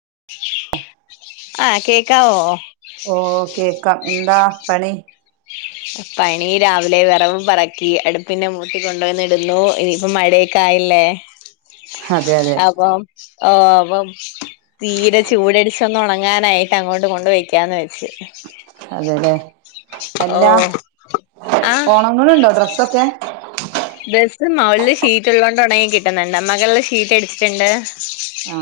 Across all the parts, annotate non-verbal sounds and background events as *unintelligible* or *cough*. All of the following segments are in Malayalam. *inaudible* കേക്കാവോ ഓ കേക്കാം എന്താ പണി പണി രാവിലെ വെറക് പെറക്കി അടുപ്പിന്റെ മൂട്ടി കൊണ്ടെന്നിടുന്നു ഇനിയിപ്പം മഴയൊക്കാ ആയില്ലേ അതെ അതെ അപ്പം ഓ അപ്പൊ തീരെ ചൂടെടിച്ചൊന്ന് ഒണങ്ങാനായിട്ട് അങ്ങോട്ട് കൊണ്ട് വയ്ക്കാന്ന് വച്ച് *unintelligible* അല്ലാ ആഹ് ഒണങ്ങ്ണ് ണ്ടോ ഡ്രസ്സൊക്കെ ഡ്രസ്സ് മോളിൽ ഷീറ്റ് ഉള്ളോണ്ട് ഒണങ്ങി കിട്ടുന്നുണ്ട് മൊകളല് ഷീറ്റടിച്ചിട്ടുണ്ട് ആ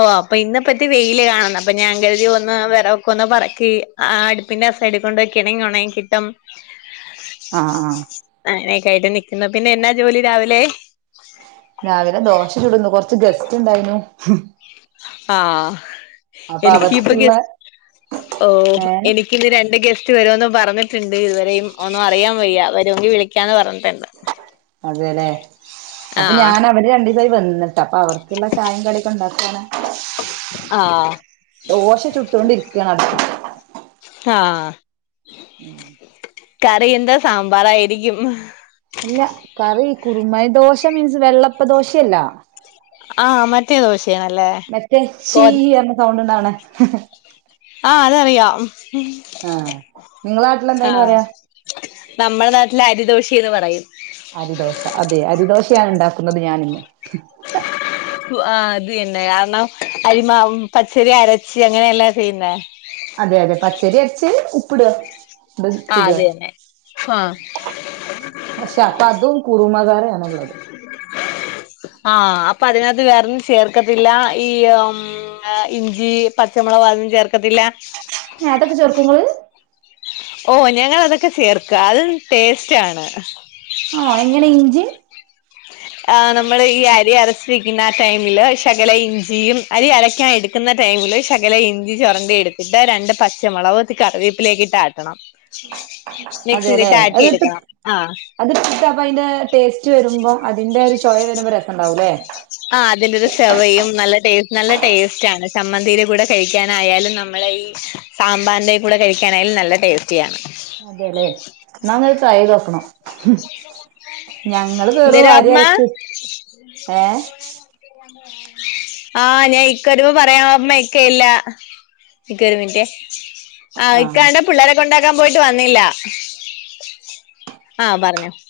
ഓ അപ്പൊ ഇന്ന് പറ്റി വെയില് കാണന്നപ്പൊ ഞാൻ കരുതി ഒന്ന് വെറൊകെക്കൊന്ന് പറക്കി ആ അടുപ്പിന്റെ സൈഡ് കൊണ്ടെക്കേണങ്കി ഒണങ്ങി കിട്ടും അ ആ യിട്ട് നിക്കുന്നു പിന്നെഎന്നാ ജോലി രാവിലെ രാവിലെ ദോശ ചുടുന്നു കൊറ്ച്ച് ഗസ്റ്റ്ണ്ടായിനു ആ എനിക്കിപ്പൊ അവർക്കുള്ള ഗസ്സ് ഓ ഏഹ് എനിക്കിന്ന് രണ്ട് ഗസ് റ്റ് വരോന്ന്പറഞ്ഞിട്ടുണ്ട് ഇതുവരേയും പോന്നൊ അറിയാംവെയ്യ വരോങ്കിൽ വിളിക്കാന്ന് പറഞ്ഞ് അതേല്ലേ അപ്പൊ ആഹ് ഞാൻ അവര് രണ്ടീസായി വന്നിട്ടപ്പൊ അവർക്ക്ള്ള ചായും കടിയൊക്കെണ്ടാക്കാണ് ആ ദോശ ചുട്ടോണ്ടിരിക്കാണ് അടുപ്പത്ത് ആ ഉം കറിയെന്താ സാമ്പാറായിരിക്കും അല്ല കറി കുറുമ ദോശ മീൻസ് വെള്ളപ്പ ദോശയല്ല ആഹ മറ്റേ ദോഷ മറ്റേ ച്ചി പറഞ്ഞ സൗണ്ട് ഇണ്ടവണ ആഹ അതറിയാം ആഹ് നിങ്ങളെ നാട്ടിലെന്താ അയിന് ആഹ പറയാ നമ്മള നാട്ട അല്ല അരിദോശന്ന് പറയും അരിദോശ അതെ അരിദോശയാണ് ഉണ്ടാക്കുന്നത് ഞാനിന്ന് ആഹ അതിന്നെ കാരണം അരിമാവും പച്ചരി അരച്ച് അങ്ങനെയെല്ലെ ചെയ്യുന്നേ അതെ അതെ പച്ചരി അരച്ച് ഉപ്പ്ട അത് ആഹ് ചുട തന്നെ ആഹ് പക്ഷേ അതും കുറുമ കറി അതെ ആഹ അപ്പൊ അതിനകത്ത് വേറൊന്നും ചേർക്കത്തില്ല ഈ മ് ഇഞ്ചി പച്ചമുളക് ഓ അതും ചേർക്കത്തില്ല അതൊക്കെ ചേർക്കോങ്ങള് ഓ ഞങ്ങളതൊക്കെ ചേർക്ക അതും ടേസ്റ്റ് ആണ് ആ എങ്ങനെ ഇഞ്ചി ആ നമ്മള് ഈ അരി അരച്ചിരിക്കുന്ന ആ ടൈമില് ശകല ഇഞ്ചിയും അരി അരക്കാൻ എടുക്കുന്ന തേങ്ങയില് ശകല ഇഞ്ചി ചൊരണ്ടി എടുത്തിട്ട് രണ്ട് പച്ചമുളവ് കറിവേപ്പിലേക്കിട്ടാട്ടണം അതെല്ലെ അത്ട്ട് അത്ട്ടിട്ട് അപ്പ അതിന്റെ ടേസ്റ്റ് വരുമ്പോ അതിന്റെ ഒരു ചോയ വരുമ്പോ രസം ഉണ്ടാവൂല്ലേ? ആ അതിന്റെ ഒരു ചെവയും നല്ലടെസ് നല്ല ടേസ്റ്റ് ആണ് ചമ്മന്തിയിന്റെ കൂടെ കഴിക്കാനായാലും നമ്മൾ ഈ സാമ്പാറിൻന്റെ കൂടെ കഴിക്കാനായാലും നല്ല ടെസ്റ്റിയാണ് അതെലെ നലത് ട്രൈയ്തോക്കണം ഞങ്ങള് എന്തേരും അമ്മ *unintelligible* ഏ *unintelligible* നിക്ക് ഒരു മിനിറ്റെ ആഹ ആഹ് ഇക്കണ്ട പിള്ളാര കൊണ്ടാക്കാൻ പോയിട്ട് വന്നില്ല ആഹ പറഞ്ഞോ *inaudible*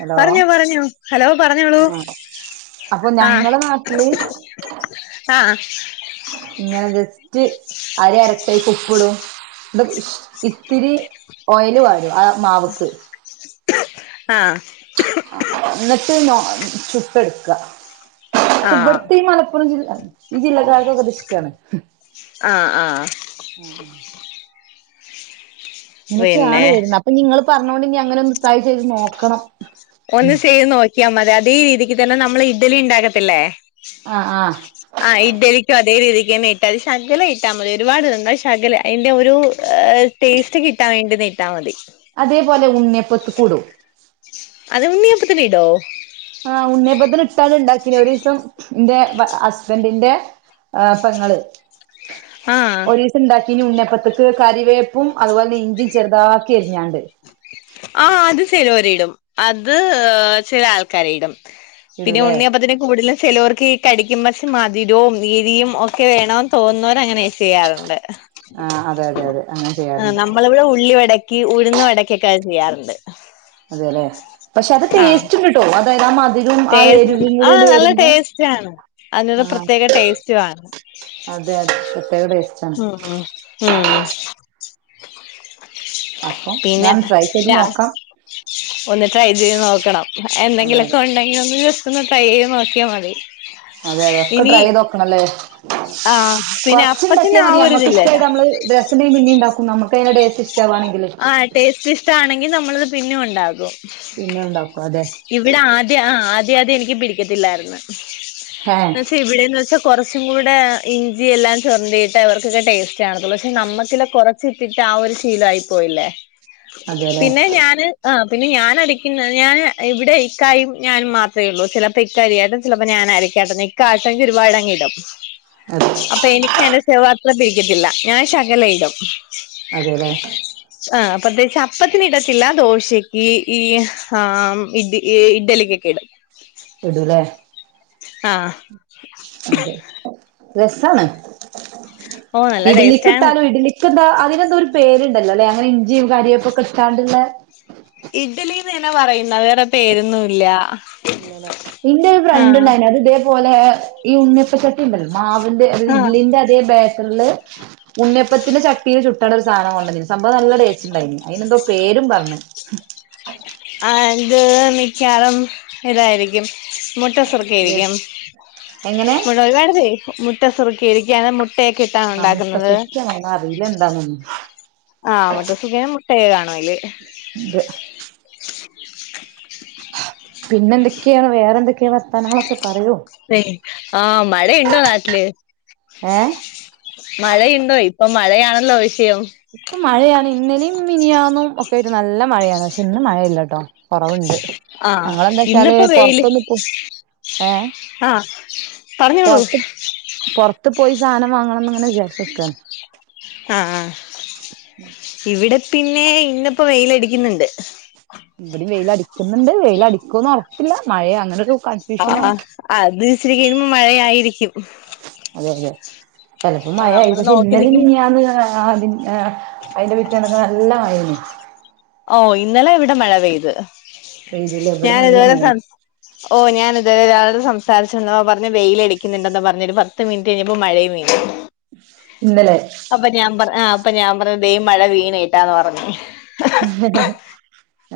ഹലോ പറഞ്ഞോ പറഞ്ഞോ ഹലോ പറഞ്ഞോളൂ ആഹ് അപ്പൊ ആ ഞങ്ങളെ നാട്ടില് ആആ ഇങ്ങനെ ജസ്റ്റ് അരി അരച്ചേക് ഉപ്പിടും *unintelligible* ഇത്തിരി ഓയിൽ വാരും ആ മാവ്ക്ക് ആ എടുക്ക പക്ഷെ ആഹ് ഇവിടുത്തെ ഈ മലപ്പുറം ജില്ല ഈ ജില്ലക്കാർക്കൊക്കെദിഷ്ട്ടാണ് ആഹ് ആഹ് അ അ ഇങ്ങനെക്കെയാണ് പിന്നെ വെര്ന്ന അപ്പ നിങ്ങള് പറഞ്ഞോണ്ട് നി അങ്ങനൊന്ന് ട്രൈ ചെയ്ത് നോക്ക ഒന്ന് ചെയ്ത് നോക്കിയാ മതി അതേ രീതിക്ക് തന്നെ നമ്മള് ഇഡ്ഡലി ണ്ടാക്കത്തില്ലേ ആഹ് ആഹ് ആ ഇഡലിക്കും അതേ *unintelligible* *inaudible* അത് ശകല ഇട്ടാ മതി ഒരുപാട് ഇടണ്ട ശകല അയിന്റെ ഒരു ടേസ്റ്റ് കിട്ടാൻ വേണ്ടി *inaudible* അതേപോലെ ഉണ്ണ്യപ്പത്തുക്കുടും അത് ഉണ്ണിയപ്പത്തിനിടോ ആ ഉണ്ണിയപ്പത്തിലിട്ടാല് ടേസ് പിന്നെ ഒരീസം ന്റെ അസ്ബൻഡിന്റെ ആ പെങ്ങള് ആ ഈ ഉണപ്പത്ത്ക്ക് കരിവേപ്പും അതുപോലന്നെ ഇഞ്ചിം ചെറുതാക്കി എരിഞ്ഞാണ്ട് ആ അത് ചിലോരിടും അത് ചില ആൾക്കാരിടും പിന്നെ ഇടൂലേ ഉണ്ണിയപ്പത്തിന്റെ *unintelligible* ചെലോർക്കി കടിക്കുമ്മ ശ്ശി മധുരോം ഇരീം ഒക്കെ വേണോന്ന് തോന്നുന്നോരാണേ ചെയ്യാറുണ്ട് ആഹ് അതെ അതെ അതെ അങ്ങനെ ചെയ്യാറുണ്ട് നമ്മളിവിടെ ഉള്ളിവടക്ക് ഉഴ്ന്ന് വടക്ക് ചെയ്യാറണ്ട് അതെല്ലെ പക്ഷെ അത് ടേസ്റ്റ് കിട്ടോ അതാ *unintelligible* ടേ ആ നല്ല ടേസ്റ്റാണ് *unintelligible* ആഹ് പ്രത്യേക ടേസ്റ്റുവാണ് അതെ അതെ പ്രത്യേക ടേസ്റ്റ് ആണ് ഉം ഉം അപ്പം പിന്നെ ഞാൻ ട്രൈ ചെയ്ത് *unintelligible* നോക്കാം ഒന്ന് ട്രൈ ചെയ്ത് നോക്കണം അതെ എന്തെങ്കിലൊക്കെ അതെ നീ ഒന്ന് ജെസ്റ്റ് ഒന്ന് ട്രൈ എയ്ത് നോക്കിയ മതി അതെ അതെ ഒക്കെ ഇനി ട്രൈ ചെയ്ത് നോക്കണല്ലേ ആഹ് പിന്നെ കൊറച്ച് അപ്പത്തിന് ഇണ്ടാക്കിയാ ആ മതി അമ്മക്ക് ഇഷ്ടയിട്ട് ഒരിതില്ലല്ലോ നമ്മള് രസണ്ടങ്കി പിന്നെ ഇ ണ്ടാക്കും നമുക്ക് അയ്ന്റെ ടേസ്റ്റ് ഇഷ്ടവാണെങ്കില് ആ ടേസ്റ്റ് ഇഷ്ടാണെങ്കിൽ നമ്മളത് പിന്നെ ഒണ്ടാക്കും പിന്നെ ഉണ്ടാക്കും അതെ ഇവിടെ ആദ്യ ആദ്യ ആദ്യാദ്യം എനിക്ക് പിടിക്കത്തില്ലാര്ന്ന് ഏഹ് എന്നച്ച ഇവിടെന്ന് വെച്ചാ കൊറ കുറച്ചും കൂടെ ഇഞ്ചി എല്ലാം ചൊരണ്ടീട്ടെ അവർക്കൊക്കെ ടേസ്റ്റ് കാണത്തുള്ളൂ പക്ഷെ നമ്മക്ക്ല്ല കൊറച്ച് ഇട്ടിട്ട് ശീലവായി പോയില്ലേ അതെല്ലേ പിന്നെ ഞാന് പിന്നെ ഞാന് അരക്കുന്നത് ഞാൻ ഇവിടെ ഇക്കായും ഞാനും മാത്രെ ഉള്ളൂ ചെലപ്പോൾ ഇക്കരിയാട്ടും ചെലപ്പോൾ ഞാനരക് *unintelligible* ഇക്കാട്ടെങ്കി ഒരുപാടങ്ങിടും അതെ അപ്പൊ എനിക്ക് അയ്ന്റെ സെവ അത്ര പിടിക്കത്തില്ല ഞാൻ ശകലയിടും അതെല്ലെ ആ *unintelligible* അപ്പത്തിന് ഇടത്തില്ല ഇടത്തില്ല ദോശക്ക് ഈ ആ ഇഡ് ഇഡ്ഡലിക്കെക്കെ ഇടും ഇടും ല്ലേ ആ അതെ രസാണ് ഓ നല്ല ഇഡ്ലിക്ക് ടേസ്റ്റ് ആണ് ഇട്ടാലും ഇഡ്ക്ക് ത്ര അതിന് എന്തോരു പേരുണ്ടല്ലോ അല്ലെ അങ്ങനെ ഇഞ്ചിയും കരിയാപ്പും ഇട്ടാണ്ട്ള്ള ഇഡലിന്ന് തന്നാ പറയുന്നെ വേറെ പേരൊന്നും ഇല്ല ഇല്ലല്ലേ ന്റെ ഒരു ഫ്രണ്ട് ഉണ്ടായിന് അത് ഇതേപോലെ ഈ ഉണ്ണിപ്പച്ചട്ടി ഉണ്ടല്ലോ മാവ *unintelligible* ആഹ് ഇഡ്ലീന്റെ അതേ ബേറ്ററ്ല് ഉണ്ണയപ്പത്തിന്റെ ചട്ടീല് കിട്ടണ് ഒരു സാധനം കൊണ്ടന്നീന്നു സംഭവം നല്ല ടേസ്റ്റ്ണ്ടായിനി അതിന്എന്തോ പേരും പറഞ്ഞ് ആ ഇത് മിക്കാറും ഇതായിരിക്കും മുട്ട ഏത് സുറുക്കയിരിക്കും എങ്ങനെ മുട്ട ഒരുപാട് മുട്ട സുറുക്കരിക്ക അങ്ങനെ മു ആ മുട്ട സുർക്ക ആണോ അറീല എന്താനൊ ന്നും ആമുട്ട സുഖന മുട്ടയ കാണും അയില് ഇത് പിന്നെ എന്തൊക്കെയാണ് വേറെന്തൊക്കെയാ വർത്താനങ്ങളൊക്കെ പറയൂ ഹേയ് ആ മഴ ഇണ്ടോ നാട്ടില് ഏ മഴയുണ്ടോ ഇപ്പൊ മഴയാണല്ലോ വിഷയം ഇപ്പ മഴയാണ് ഇന്നലിം മിനിയാന്നും ഒക്കെ ഒരു നല്ല മഴയാണ് പക്ഷെ ഇന്ന് മഴയില്ലട്ടോ കൊറവുണ്ട് ആ ഞങ്ങളെന്താ വെച്ചാല് ഇന്നിപ്പോ വെയില് പൊറത്തൊന്ന് പോ ഏ ആ പറഞ്ഞോളൂ ത്ത് പോയി സാധനം വാങ്ങണംഎന്ന് ഇ ങ്ങനെ വിചാരിച്ച്ക്കാ ആ ഇവിടെ പിന്നെ ഇന്നപ്പോ വെയിലടിക്കുന്നുണ്ട് ഇവിടും വെയിൽഅടിക്കുന്നുണ്ട് വെയിൽ അടിക്കോന്ന് ഉറപ്പില്ല മഴ അങ്ങനെയൊര് ആ അത്ഇ ച്ചരി കഴിയുമ്പോ മഴായാ യിരിക്കും അതെ അതെ ചെലപ്പോ മഴായി പക്ഷെ നോക്കി ഇന്നലിം നിക്കുമ്പോ മിനിഞ്ഞാന്നും അഅതിന്റെ അയിന്റെ പിറ്റേന്നൊക്കെ നല്ല മഴയാ യേനി ഓ ഇന്നലെ ഇവിടെ മഴ പെയ്ത് പെയ്തൂലേ ഇവിടെ ഞാനത് നല്ല വരെ മഴ സംസാഓ ഞാനത് അ ഒരാള സംസാരിച്ച് നിന്നപ്പോ പറഞ്ഞ് വെയിൽഅടിക്കുന്നുണ്ടെന്നോ പറഞ്ഞ ഒരു പത്ത് മിനിറ്റ് കഴിഞ്ഞപ്പോൾ മഴയും പെയ്തു ഇന്നലെ അപ്പോ ഞാൻ പറഞ്ഞ് ദേ മഴ വീണേട്ടാന്ന് പറഞ്ഞ് *inaudible*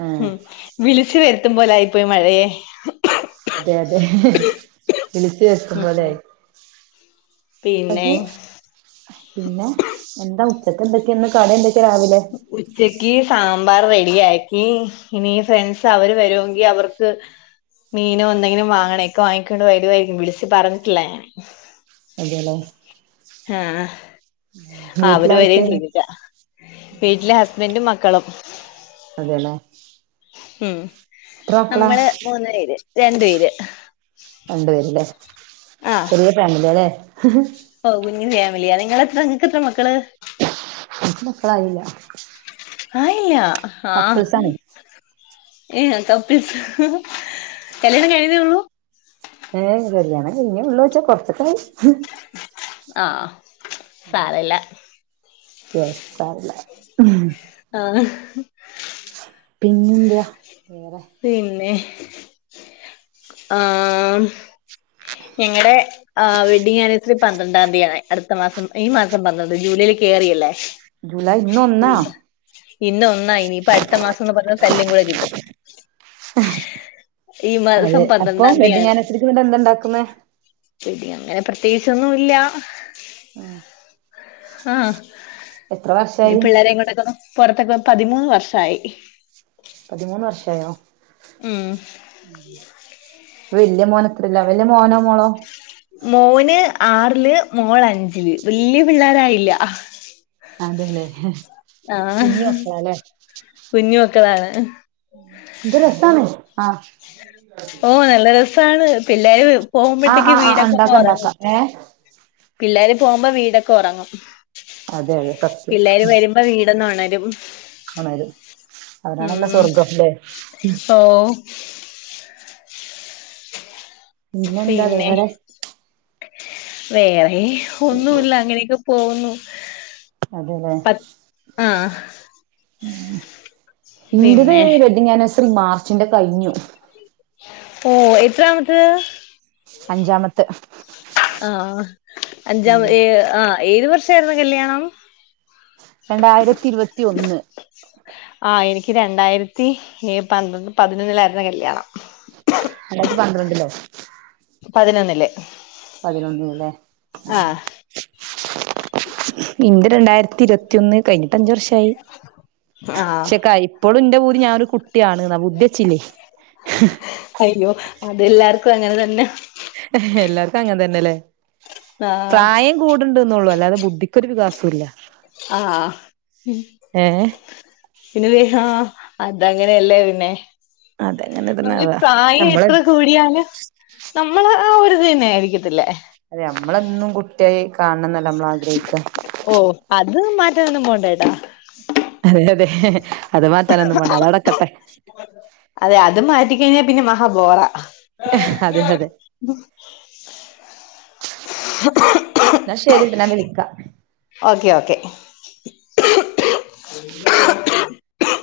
ആ ഉം വിളിച്ചു വരുത്തുമ്പോലായി പോയി മഴയെ അതെ വിളിച്ചു വരുത്തും ഉം പോലായി ഉം പിന്നെ അത് പിന്നെ എന്താ ഉച്ചക്ക് എന്തൊക്കെയ ഇന്ന് കടി എന്തൊക്ക ഉച്ചക്ക് സാമ്പ സമ്പാർ റെഡിയാക്കി ഇനി ഫ്രണ്ട്സ് അവർ വരുമെങ്കിൽ അവർക്ക് മീനോ എന്തെങ്കിലും വാങ്ങണെ ഒക്കെ വാങ്ങിക്കൊണ്ട് വരുവായിരിക്കും വിളിച്ച് പറഞ്ഞിട്ടില്ല ഞാൻ അതെയലേ ആ അവര് വരെയും വീട്ടിലാരൊക്കെയാണ് ചെയ്തില്ല വീട്ടിലെ ഹസ്ബന്റും മക്ക ക്കളം അതെയല്ലേ ഉം അമ്മൾ മൂന്ന് പേര് രണ്ട് പേര് രണ്ട് പേര്ലേ ആഹ് ചെറിയ ഫാമിലി ആലേ *unintelligible* ഫാമിലിയാ നിങ്ങളെത്ര നിങ്ങക്ക് എത്ര മക്കള് ൻക് മക്കളായില്ല ആയില്ല ഹാ കപ്പിൾസാണ് ഏ *unintelligible* കല്യാണം കഴിഞ്ഞതെയുള്ളു ഏ കല്യാണം കഴിഞ്ഞെയുള്ളുച്ചാ കൊറച്ചൊക്കായി ആ സാരല്ല *unintelligible* ഉം ആ പിന്നെന്താ വേറെ പിന്നെ ആ നിങ്ങടെ ആ വെഡിംഗ് ആനിവേഴ്സറി പന്ത്രണ്ടാം തീയന്തിയാ അടുത്ത മാസം ഈ മാസം പന്ത്രണ്ട് ജൂലൈയിൽ കയറിയില്ലേ ജൂലൈ ഇന്നൊന്നാ ആ ഇനിയിപ്പം അടുത്ത മാസംന്ന് പറഞ്ഞ തല്ല്കൂടെ കിട്ടും ഈ മാസ അപ്പോ വെഡ്ഡിംഗ് ആനിവേഴ്സറിക്ക് എന്തണ്ടാക്കുന്നെ എടി അങ്ങനെ പ്രത്യേകിച്ചൊന്നുല്ല ആ എത്ര വർഷായി പിള്ളേരെ കൊണ്ടക്കൊന്ന് പൊർത്തൊക്കെ പതിമൂന്ന് വർഷായി ആയോ ഉം വല്യ മോന് എത്രല്ല വല്യ മോനോ മോളോ മോന് ആറിൽ മോള് അഞ്ചിൽ വല്യ പിള്ളേരായില്ല അതെല്ലേ ആ കുഞ്ഞു മക്കളാല്ലേ കുഞ്ഞുമക്കളാണ് ഇത് രസാണ് ആ ഓ നല്ല രസാണ് പിള്ളേരും ആഹ് പോകുമ്പോഴത്തേക്ക് ആഹ് ആഹ് വീടക്കൊന്ന് ഉണ്ടാക്കാം ഒറങ്ങും ഉണ്ടാക്കാം ഏഹ് പിള്ളേർ പോകുമ്പോ വീടൊക്കെ ഒറങ്ങും അതെ അതെ സത്യം പിള്ളേര് വരുമ്പോ വീടൊന്ന് ഒണ ഒണരും അവരാണല്ലോ ഉം സ്വർഗം ല്ലേ ഓ പിന്നെന്താ പിന്നെ വേറെ വേറെ ഒന്നുല്ല അങ്ങനെയൊക്കെ പോകുന്നു അതെല്ലേ പ ആഹ് ഉം ഇന്റത് പിന്നെ വെഡിംഗ് ആനിവേഴ്സറി മാർച്ചിന്റെ കഴിഞ്ഞു ഓ എത്രാമത്ത് അഞ്ചാമത്ത് ആ അഞ്ചാം എന്താ ഏ ആ ഏത് വർഷായിരുന്ന് കല്യാണം രണ്ടായിരത്തി ഇരുപത്തി ഒന്ന് ആഹ് എനിക്ക് രണ്ടായിരത്തി ഏ പന്ത്ര പതിനൊന്നിലായിരുന്ന് കല്യാണം രണ്ടായിര്ത്തി പന്ത്രണ്ടിലോ? പതിനൊന്നില് പതിനൊന്നില്ലേ ആഹ് ഇന്റെ രണ്ടായിരത്തി ഇരുപത്തി ന്ന് കഴിഞ്ഞിട്ട് അഞ്ചു വർഷായി ആഹ് ക്ഷെ ഇപ്പോഴും ന്റെ പൂതി ഞാനൊരു കു കാണ് ന ബുദ്ധിച്ചില്ലേ ഹ് ഹ് അയ്യോ അതെല്ലാർക്കും അങ്ങനെ തന്നെ ഹ ഹ് ഹ് എല്ലാർക്കും അങ്ങൻ തന്നെല്ലേ ആഹ് പ്രായം കൂടുണ്ട്ന്ന്ളളു അല്ലാതെ ബുദ്ധിക്കരു വികാസവും ഇല്ല ആ ഹ് ഏഹ് പിന്നേ ഹാ അതങ്ങനെയല്ലേ പിന്നെ അതങ്ങനെ നമ്മക്ക് തന്നാവാ പ്രായം നമ്മള് എത്ര കൂടിയാലും നമ്മള് ആ ഒരുതുന്നായിരിക്കത്തില്ലേ അതെ നമ്മളന്നും കുട്ടിയായി കാണണം എന്നല്ല നമ്മളാഗ്രഹിക്ക ഓ അത് മാറ്റംന്നും പോണ്ടട്ടാ അതെ അതെ ഹ് ഹ് അത് മാറ്റാനൊന്നും പോണ്ട അതടക്കട്ടെ ക കഴിഞ്ഞാ പിന്നെ മഹാബോറ അതെ അതെ ഉ ഹ് ന്നാ ശരിട്ടാ ഞാവിളിക്കാ ഓക്കെ ഓക്കെ *inaudible*